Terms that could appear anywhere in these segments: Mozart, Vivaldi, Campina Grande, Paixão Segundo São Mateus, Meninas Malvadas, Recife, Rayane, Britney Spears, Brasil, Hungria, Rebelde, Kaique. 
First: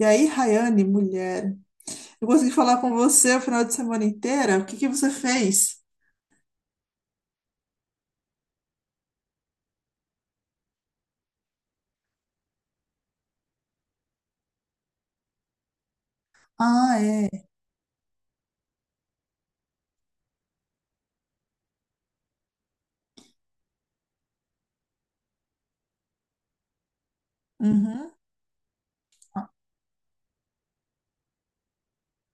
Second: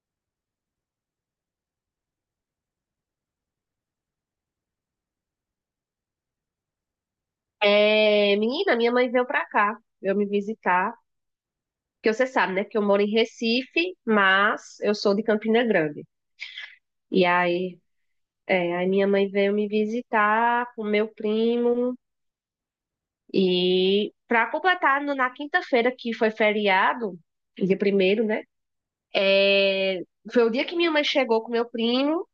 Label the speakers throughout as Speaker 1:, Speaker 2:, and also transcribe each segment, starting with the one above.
Speaker 1: E aí, Rayane, mulher, eu consegui falar com você o final de semana inteira. O que que você fez?
Speaker 2: É, menina, minha mãe veio pra cá, veio me visitar, porque você sabe, né, que eu moro em Recife, mas eu sou de Campina Grande.
Speaker 1: Ah,
Speaker 2: E
Speaker 1: é.
Speaker 2: aí, aí minha mãe veio me visitar com meu primo e pra completar na quinta-feira que foi feriado, dia
Speaker 1: Uhum.
Speaker 2: primeiro, né? é, Foi o dia que minha mãe chegou com meu primo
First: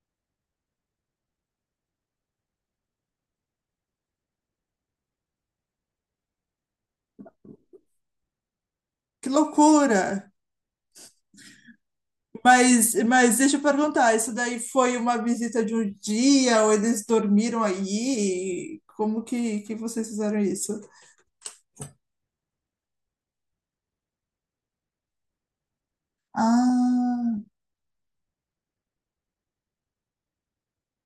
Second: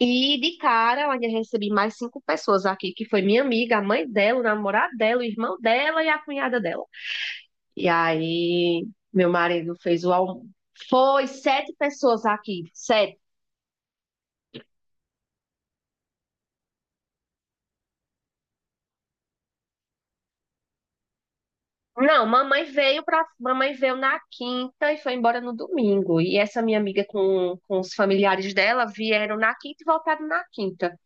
Speaker 2: e de cara eu ainda recebi mais cinco pessoas aqui, que foi minha amiga, a mãe dela, o namorado dela, o irmão dela e a cunhada dela. E aí,
Speaker 1: Que
Speaker 2: meu marido
Speaker 1: loucura!
Speaker 2: fez o almoço. Foi sete pessoas aqui,
Speaker 1: Mas,
Speaker 2: sete.
Speaker 1: mas deixa eu perguntar, isso daí foi uma visita de um dia ou eles dormiram aí? Como que vocês fizeram isso?
Speaker 2: Não, mamãe veio na quinta e foi embora no domingo. E essa minha amiga
Speaker 1: Ah,
Speaker 2: com os familiares dela vieram na quinta e voltaram na quinta.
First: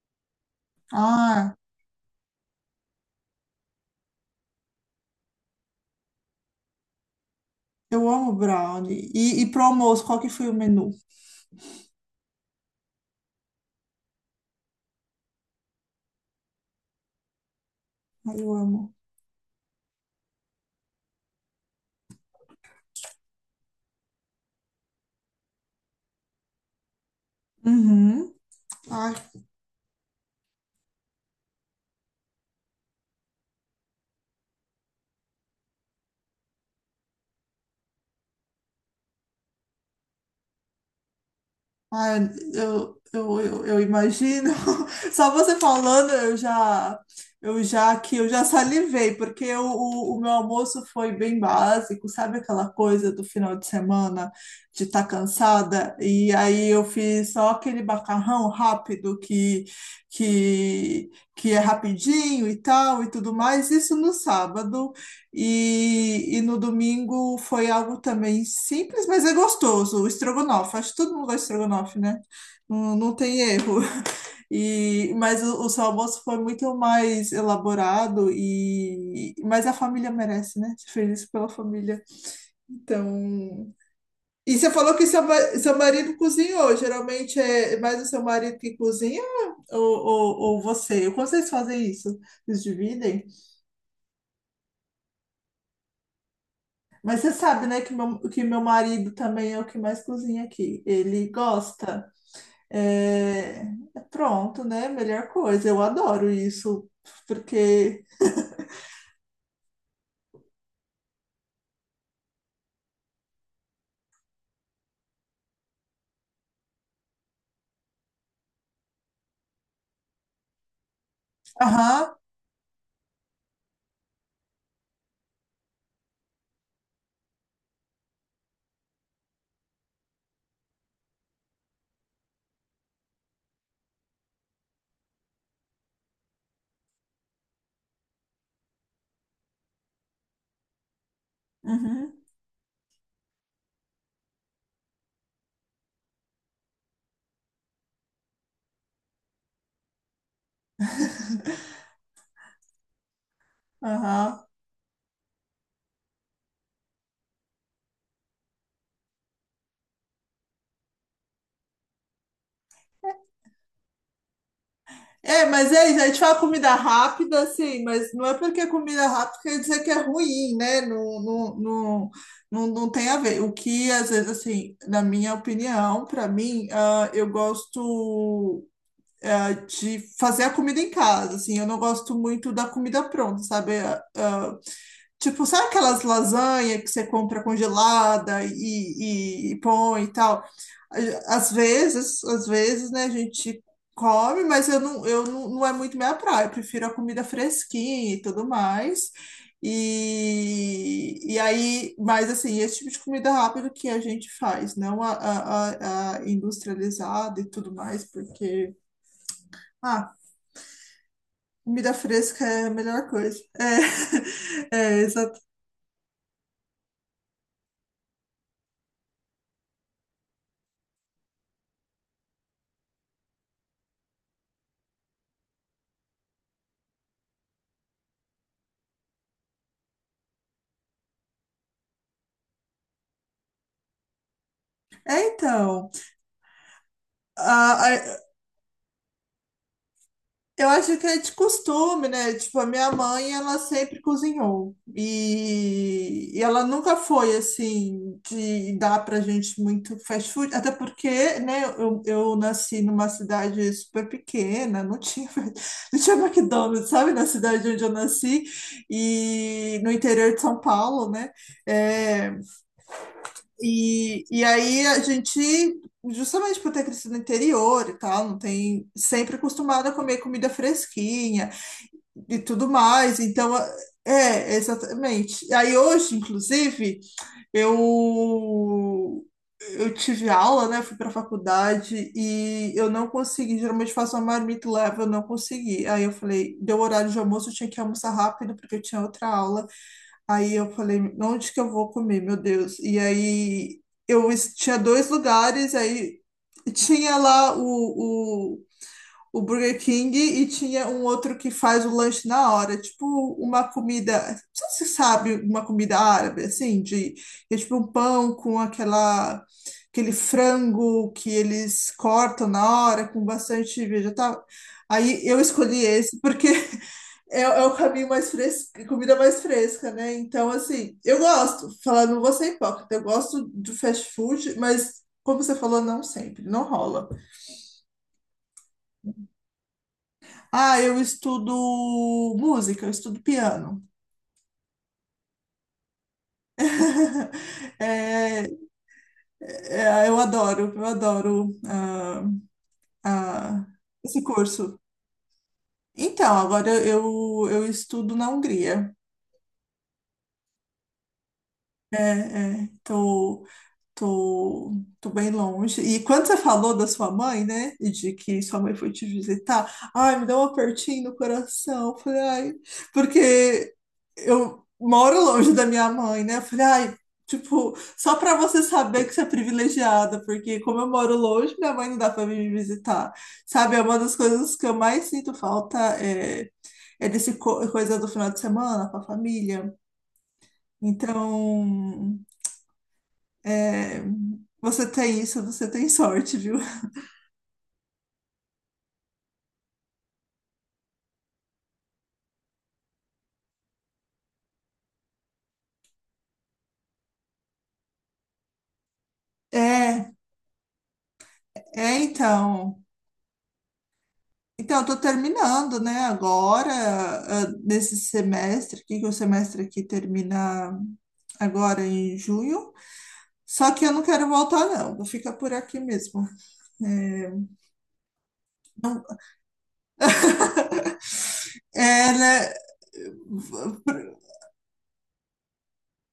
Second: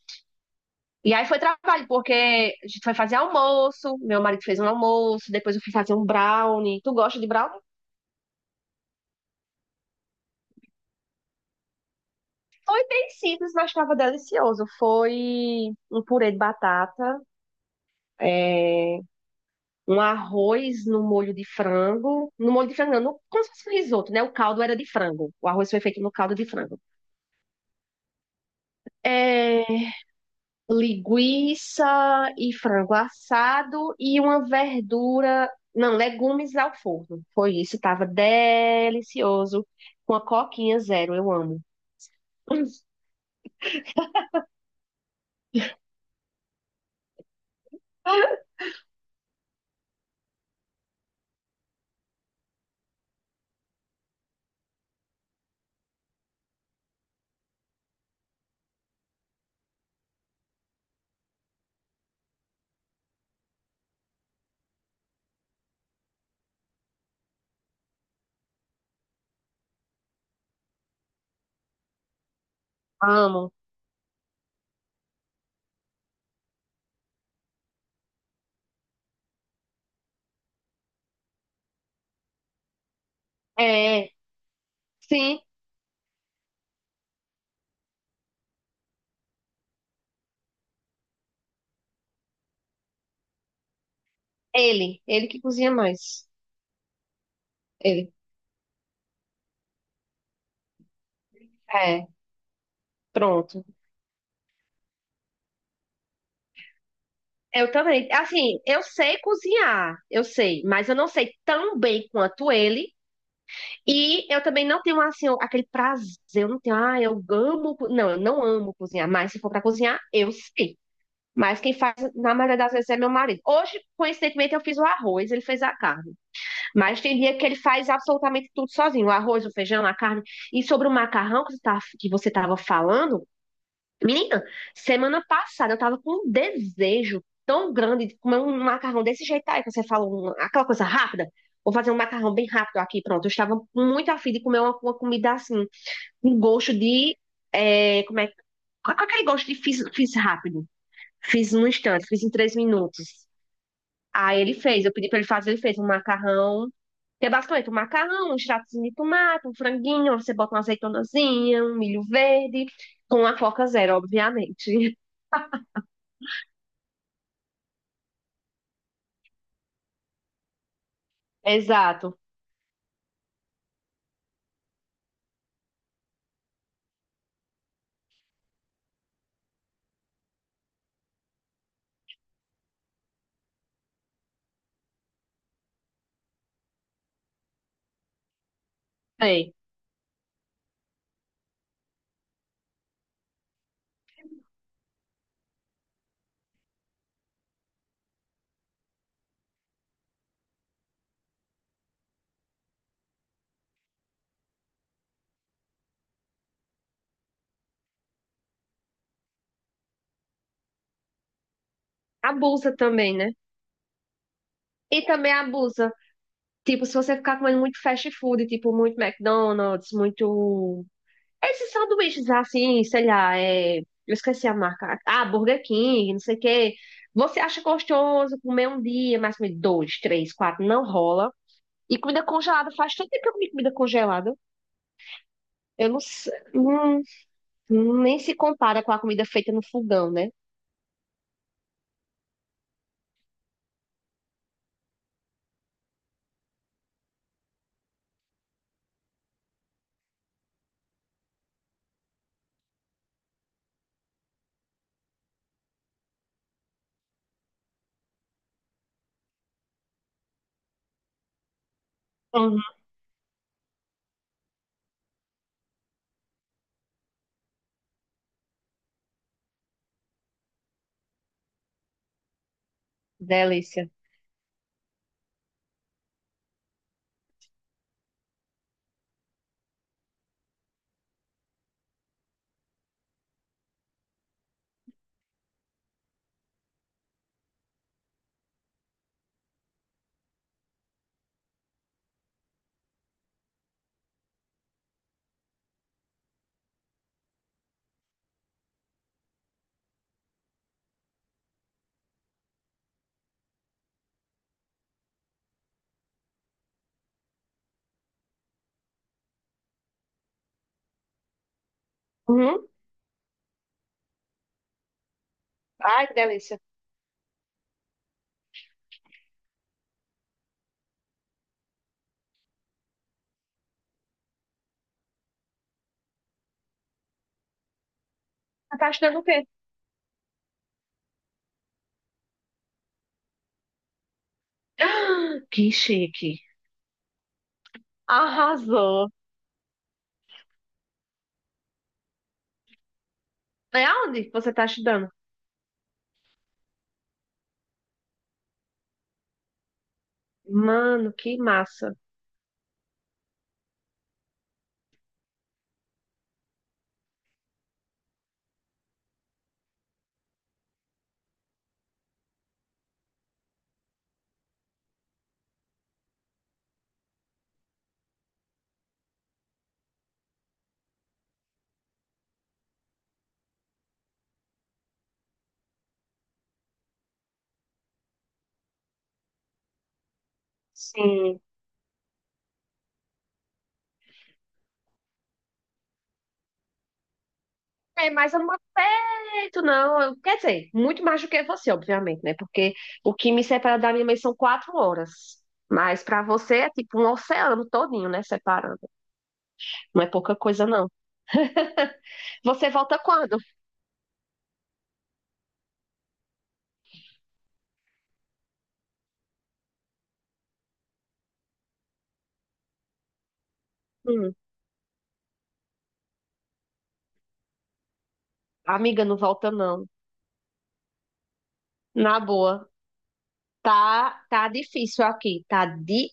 Speaker 2: E aí foi
Speaker 1: ah,
Speaker 2: trabalho, porque a gente foi fazer almoço, meu marido fez um almoço, depois eu fui fazer um brownie. Tu gosta de brownie?
Speaker 1: eu amo brownie. E pro almoço, qual que foi o menu?
Speaker 2: Foi bem simples, mas estava delicioso. Foi um purê de batata,
Speaker 1: Ah, eu amo.
Speaker 2: é, um arroz no molho de frango. No molho de frango, não, como se fosse um risoto, né? O caldo era de frango. O arroz foi feito no caldo de frango.
Speaker 1: Uhum.
Speaker 2: É, Linguiça e frango assado e uma verdura. Não, legumes ao forno. Foi isso, tava delicioso. Com a coquinha zero, eu amo.
Speaker 1: Ai,
Speaker 2: Hum,
Speaker 1: eu imagino. Só você falando, eu já salivei, porque o meu almoço foi bem básico, sabe aquela coisa do final de semana de estar cansada? E aí eu fiz só aquele macarrão rápido que é rapidinho e tal e tudo mais, isso no sábado. E no domingo foi algo também simples, mas é gostoso, o estrogonofe. Acho que todo mundo gosta de estrogonofe, né? Não, não tem
Speaker 2: Amo.
Speaker 1: erro. E, mas o seu almoço foi muito mais elaborado e mas a família merece, né? Você fez isso pela família. Então,
Speaker 2: É,
Speaker 1: e você falou que seu,
Speaker 2: sim,
Speaker 1: ma- seu marido cozinhou. Geralmente é mais o seu marido que cozinha ou você? Como vocês fazem isso? Vocês dividem?
Speaker 2: ele. Ele que cozinha mais.
Speaker 1: Mas você sabe, né, que
Speaker 2: Ele.
Speaker 1: meu, que meu marido também é o que mais cozinha aqui. Ele
Speaker 2: É,
Speaker 1: gosta. É,
Speaker 2: pronto.
Speaker 1: pronto, né? Melhor coisa. Eu adoro isso,
Speaker 2: Eu
Speaker 1: porque.
Speaker 2: também. Assim, eu sei cozinhar, eu sei, mas eu não sei tão bem quanto ele. E eu também não tenho, assim, aquele prazer. Eu não tenho, eu amo. Não, eu não amo cozinhar, mas se for pra cozinhar, eu sei. Mas quem faz,
Speaker 1: Aham,
Speaker 2: na maioria das vezes, é meu marido. Hoje, coincidentemente, eu fiz o arroz, ele fez a carne. Mas tem dia que ele faz absolutamente tudo sozinho: o arroz, o feijão, a carne. E sobre o macarrão que que você estava falando. Menina, semana passada eu tava com um desejo tão grande de comer um macarrão desse jeito aí que você fala aquela coisa rápida. Vou fazer um
Speaker 1: uhum,
Speaker 2: macarrão bem rápido aqui, pronto. Eu estava muito afim de comer uma comida assim, com gosto de. Como é? Com aquele gosto de fiz, fiz rápido. Fiz num instante, fiz em 3 minutos.
Speaker 1: aham.
Speaker 2: Aí ele fez, eu pedi pra ele fazer, ele fez um macarrão. Que é basicamente um macarrão, um extratozinho de tomate, um franguinho, você bota uma azeitonazinha, um milho verde, com a Coca Zero, obviamente.
Speaker 1: É, mas é isso. A gente fala comida rápida, assim, mas não é porque é comida rápida quer dizer que é ruim, né? Não, não, não,
Speaker 2: Exato.
Speaker 1: não, não tem a ver. O que, às vezes, assim, na minha opinião, para mim, eu gosto, de fazer a comida em casa, assim, eu não gosto muito da comida pronta, sabe? Tipo, sabe aquelas lasanhas que você compra congelada e, e,
Speaker 2: É.
Speaker 1: e põe e tal? Ah, às vezes, né, a gente come, mas eu não, não é muito minha praia, eu prefiro a comida fresquinha e tudo mais. E aí, mas assim, esse tipo de comida rápida que a gente faz, não a industrializada e tudo mais, porque, ah, comida fresca é a
Speaker 2: Abusa
Speaker 1: melhor
Speaker 2: também, né?
Speaker 1: coisa. É,
Speaker 2: E
Speaker 1: é,
Speaker 2: também
Speaker 1: exato.
Speaker 2: abusa. Tipo, se você ficar comendo muito fast food, tipo, muito McDonald's, muito. Esses sanduíches assim, sei lá, eu esqueci a marca. Ah, Burger King, não sei o quê. Você acha gostoso comer um dia, mas comer dois, três, quatro, não rola. E comida congelada, faz tanto tempo que eu comi comida congelada.
Speaker 1: É,
Speaker 2: Eu
Speaker 1: então,
Speaker 2: não sei. hum,
Speaker 1: a- a-
Speaker 2: nem se compara com a comida feita no fogão, né?
Speaker 1: eu acho que é de costume, né? Tipo, a minha mãe, ela sempre cozinhou. E ela nunca foi, assim, de dar pra gente muito fast food. Até porque, né, eu nasci numa cidade super pequena, não tinha, não tinha McDonald's, sabe? Na cidade onde eu nasci. E no interior de São Paulo, né? É,
Speaker 2: Uhum.
Speaker 1: E aí a gente, justamente por ter crescido no interior e tal, não tem sempre acostumado a comer comida fresquinha e tudo mais. Então,
Speaker 2: Delícia.
Speaker 1: é, exatamente. Aí hoje, inclusive, eu eu tive aula, né? Fui para faculdade e eu não consegui. Geralmente faço uma marmita e levo, eu não consegui. Aí eu falei, deu horário de almoço, eu tinha que almoçar rápido porque eu tinha outra aula. Aí eu falei, onde que eu vou comer, meu Deus? E aí eu tinha dois lugares, aí tinha lá o, o Burger King e tinha um outro que faz o lanche na hora, tipo uma comida, não sei se você sabe, uma comida árabe, assim, de, é tipo um pão com aquela, aquele frango que eles cortam
Speaker 2: Uhum.
Speaker 1: na hora, com bastante vegetal. Aí eu escolhi
Speaker 2: Ai, que
Speaker 1: esse porque
Speaker 2: delícia.
Speaker 1: É o caminho mais fresco, comida mais fresca, né? Então, assim, eu gosto, falando, não vou ser hipócrita, eu gosto de fast food, mas, como você falou, não sempre, não rola.
Speaker 2: Você tá achando o quê?
Speaker 1: Ah, eu estudo música, eu estudo piano.
Speaker 2: Ah, que chique.
Speaker 1: É,
Speaker 2: Arrasou.
Speaker 1: é, eu adoro ah,
Speaker 2: É
Speaker 1: esse
Speaker 2: aonde você tá
Speaker 1: curso.
Speaker 2: estudando?
Speaker 1: Então, agora eu estudo na Hungria.
Speaker 2: Mano, que massa.
Speaker 1: Estou Tô, tô bem longe. E quando você falou da sua mãe, né? E de que sua mãe foi te visitar, ai, me deu um apertinho no coração. Falei, ai, porque eu moro longe da minha mãe, né? Falei, ai, tipo, só pra você saber que você é privilegiada, porque como eu moro longe, minha mãe não dá pra vir me visitar. Sabe, é uma das coisas que eu mais sinto falta é coisa do final de semana com a família.
Speaker 2: Sim.
Speaker 1: Então. É, você tem isso, você tem sorte, viu?
Speaker 2: É, mas eu não moro perto, não. Quer dizer, muito mais do que você, obviamente, né? Porque o que me separa da minha mãe são 4 horas. Mas pra você é tipo um oceano todinho, né? Separando. Não é
Speaker 1: É,
Speaker 2: pouca coisa, não.
Speaker 1: é,
Speaker 2: Você
Speaker 1: então.
Speaker 2: volta quando?
Speaker 1: Então, eu tô terminando, né, agora, nesse semestre aqui, que o semestre aqui termina agora em junho. Só que eu não quero
Speaker 2: Hum,
Speaker 1: voltar, não. Vou ficar por aqui mesmo. É, não-
Speaker 2: amiga, não volta, não. Na
Speaker 1: Ela.
Speaker 2: boa. Tá difícil aqui, tá de.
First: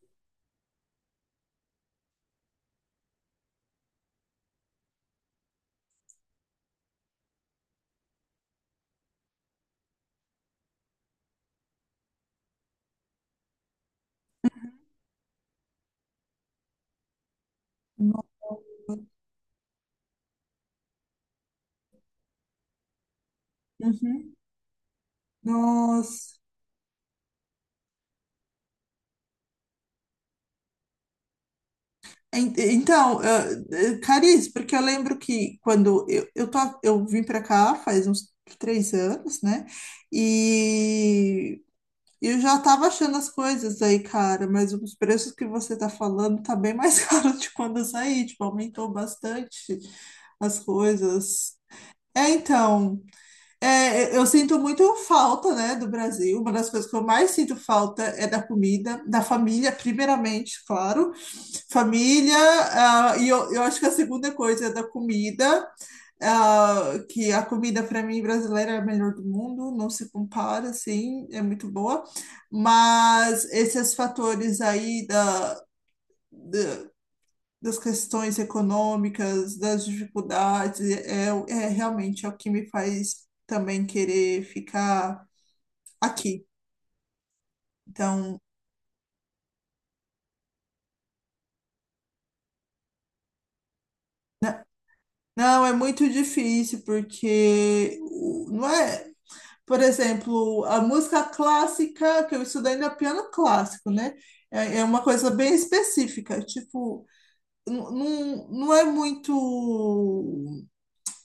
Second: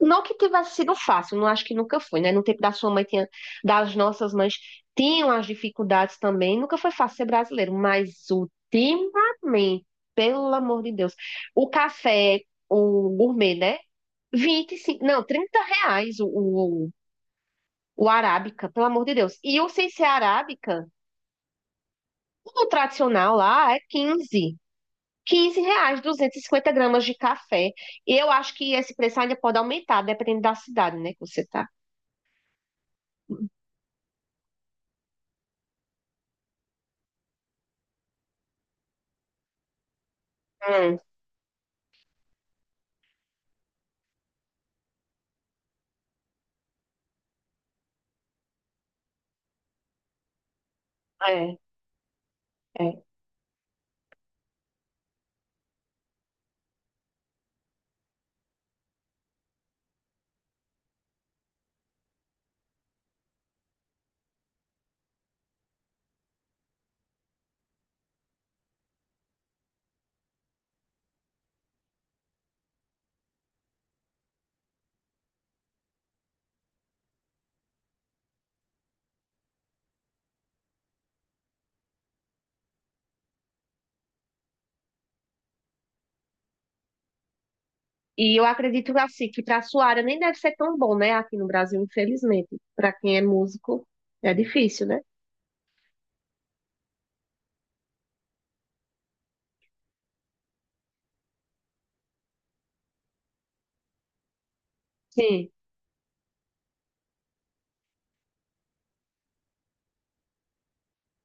Speaker 2: Não que tivesse sido fácil, não acho que nunca foi, né? No tempo da sua mãe tinha, das nossas mães tinham as dificuldades também, nunca foi fácil ser brasileiro, mas ultimamente, pelo amor de Deus, o café, o gourmet, né? 25 não, R$ 30 o arábica, pelo amor de Deus. E o sem ser arábica, o tradicional lá é
Speaker 1: Uhum.
Speaker 2: 15 R$ 15,
Speaker 1: Nossa.
Speaker 2: 250 gramas de café. E eu acho que esse preço ainda pode aumentar, dependendo da cidade, né, que você tá.
Speaker 1: Então, Cariz, porque eu lembro que quando eu vim para cá faz uns 3 anos, né?
Speaker 2: Hum,
Speaker 1: E eu já tava achando as coisas aí, cara, mas os preços que você tá falando tá bem mais caro de quando eu saí, tipo, aumentou bastante as coisas.
Speaker 2: é,
Speaker 1: É, então,
Speaker 2: é.
Speaker 1: eu sinto muito falta, né, do Brasil. Uma das coisas que eu mais sinto falta é da comida, da família, primeiramente, claro família, e eu acho que a segunda coisa é da comida, que a comida para mim brasileira é a melhor do mundo, não se compara, assim, é muito boa, mas esses fatores aí da, da- das questões econômicas, das dificuldades, é realmente é o que me faz também querer ficar aqui.
Speaker 2: E
Speaker 1: Então,
Speaker 2: eu acredito assim, que para sua área nem deve ser tão bom, né, aqui no Brasil, infelizmente. Para quem é músico, é difícil, né?
Speaker 1: não, é muito difícil, porque não é. Por exemplo, a música clássica, que eu estudei ainda é piano clássico, né? É uma coisa
Speaker 2: Sim.
Speaker 1: bem específica, tipo, não, não não é muito,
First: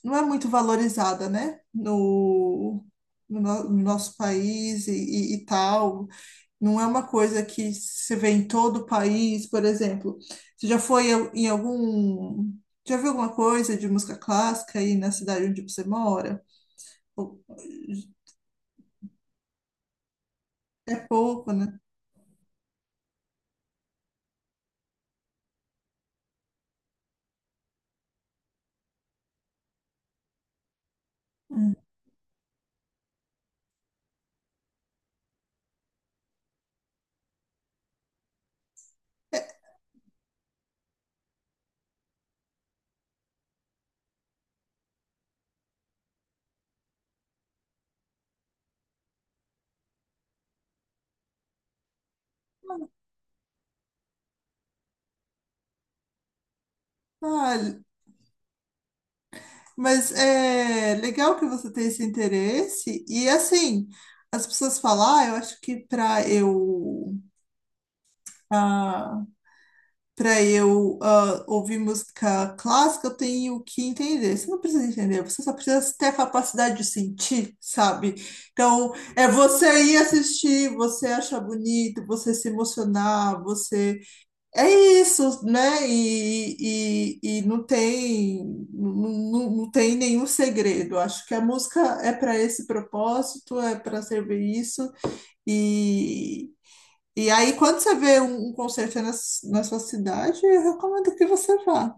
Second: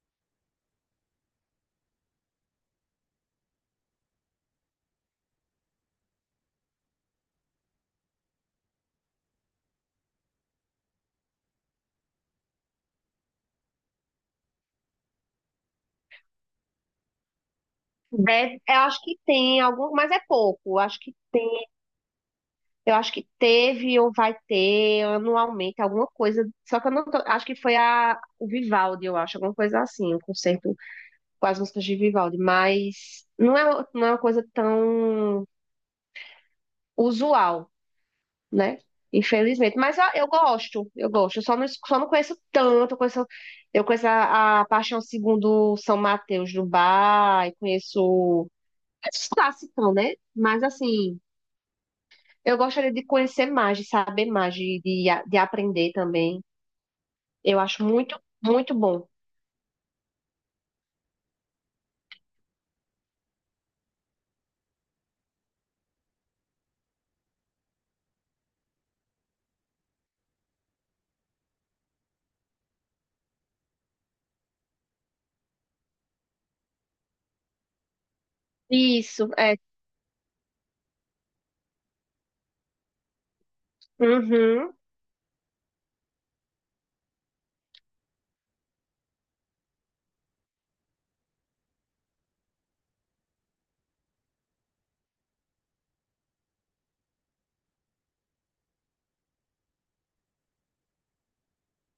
Speaker 1: não é muito valorizada, né? No, no nosso país e, e tal. Não é uma coisa que se vê em todo o país, por exemplo. Você já foi em algum, já viu alguma coisa de música clássica aí na cidade onde você mora? Ou-
Speaker 2: Deve, eu acho que tem algum, mas é pouco.
Speaker 1: É pouco, né?
Speaker 2: Eu acho que teve ou vai ter anualmente alguma coisa. Só que eu não tô, acho que foi o Vivaldi, eu acho, alguma coisa assim, um concerto com as músicas de Vivaldi, mas não é, não é uma coisa tão usual, né? Infelizmente. Mas eu gosto, eu gosto. Eu só não, só não conheço tanto. Eu conheço a Paixão Segundo São Mateus do Bar, e conheço esses clássicos, né? Mas assim, eu gostaria de conhecer mais, de saber mais, de aprender também. Eu
Speaker 1: Ah,
Speaker 2: acho muito, muito bom.
Speaker 1: mas é legal que você tem esse interesse. E assim, as pessoas falam, ah, eu acho que ah, para eu ouvir música clássica, eu tenho que entender. Você não precisa entender, você só precisa ter a capacidade de sentir, sabe? Então, é
Speaker 2: Isso, é.
Speaker 1: você ir assistir, você achar bonito, você se emocionar, você É
Speaker 2: Uhum.
Speaker 1: isso, né? E não tem, não, não não tem nenhum segredo. Acho que a música é para esse propósito, é para servir isso. E, e aí, quando você vê um concerto na sua cidade, eu recomendo que você vá.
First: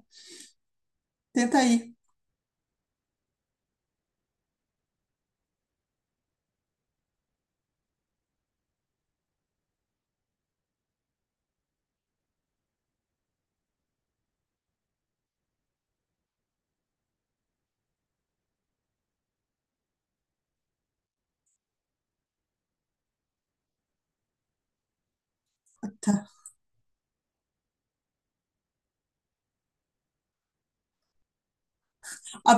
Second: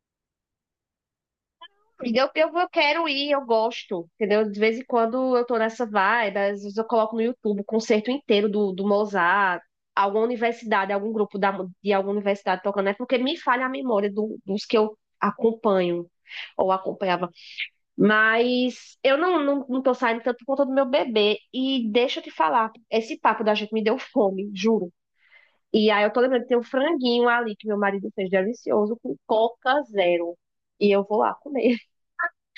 Speaker 1: Tenta ir.
Speaker 2: Eu quero ir, eu gosto, entendeu? De vez em quando eu tô nessa vibe, às vezes eu coloco no YouTube o concerto inteiro do Mozart, alguma universidade, algum grupo de alguma universidade tocando, é porque me falha a memória dos que eu acompanho ou acompanhava. Mas eu não tô saindo tanto por conta do meu bebê. E deixa eu te falar, esse papo da gente me deu fome, juro. E aí eu tô
Speaker 1: Tá.
Speaker 2: lembrando que tem um franguinho ali que meu marido fez delicioso com Coca Zero. E eu vou lá comer.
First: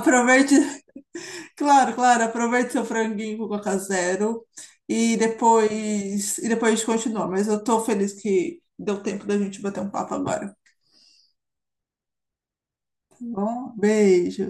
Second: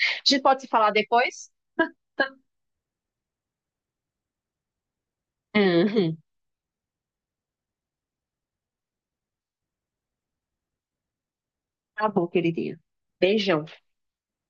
Speaker 2: A gente pode se falar depois?
Speaker 1: claro, claro, aproveite seu franguinho com Coca Zero e
Speaker 2: Uhum.
Speaker 1: depois, e depois a gente continua. Mas eu tô feliz que deu tempo da gente bater um papo agora. Tá
Speaker 2: Tá bom, queridinha. Beijão.
Speaker 1: bom, beijo.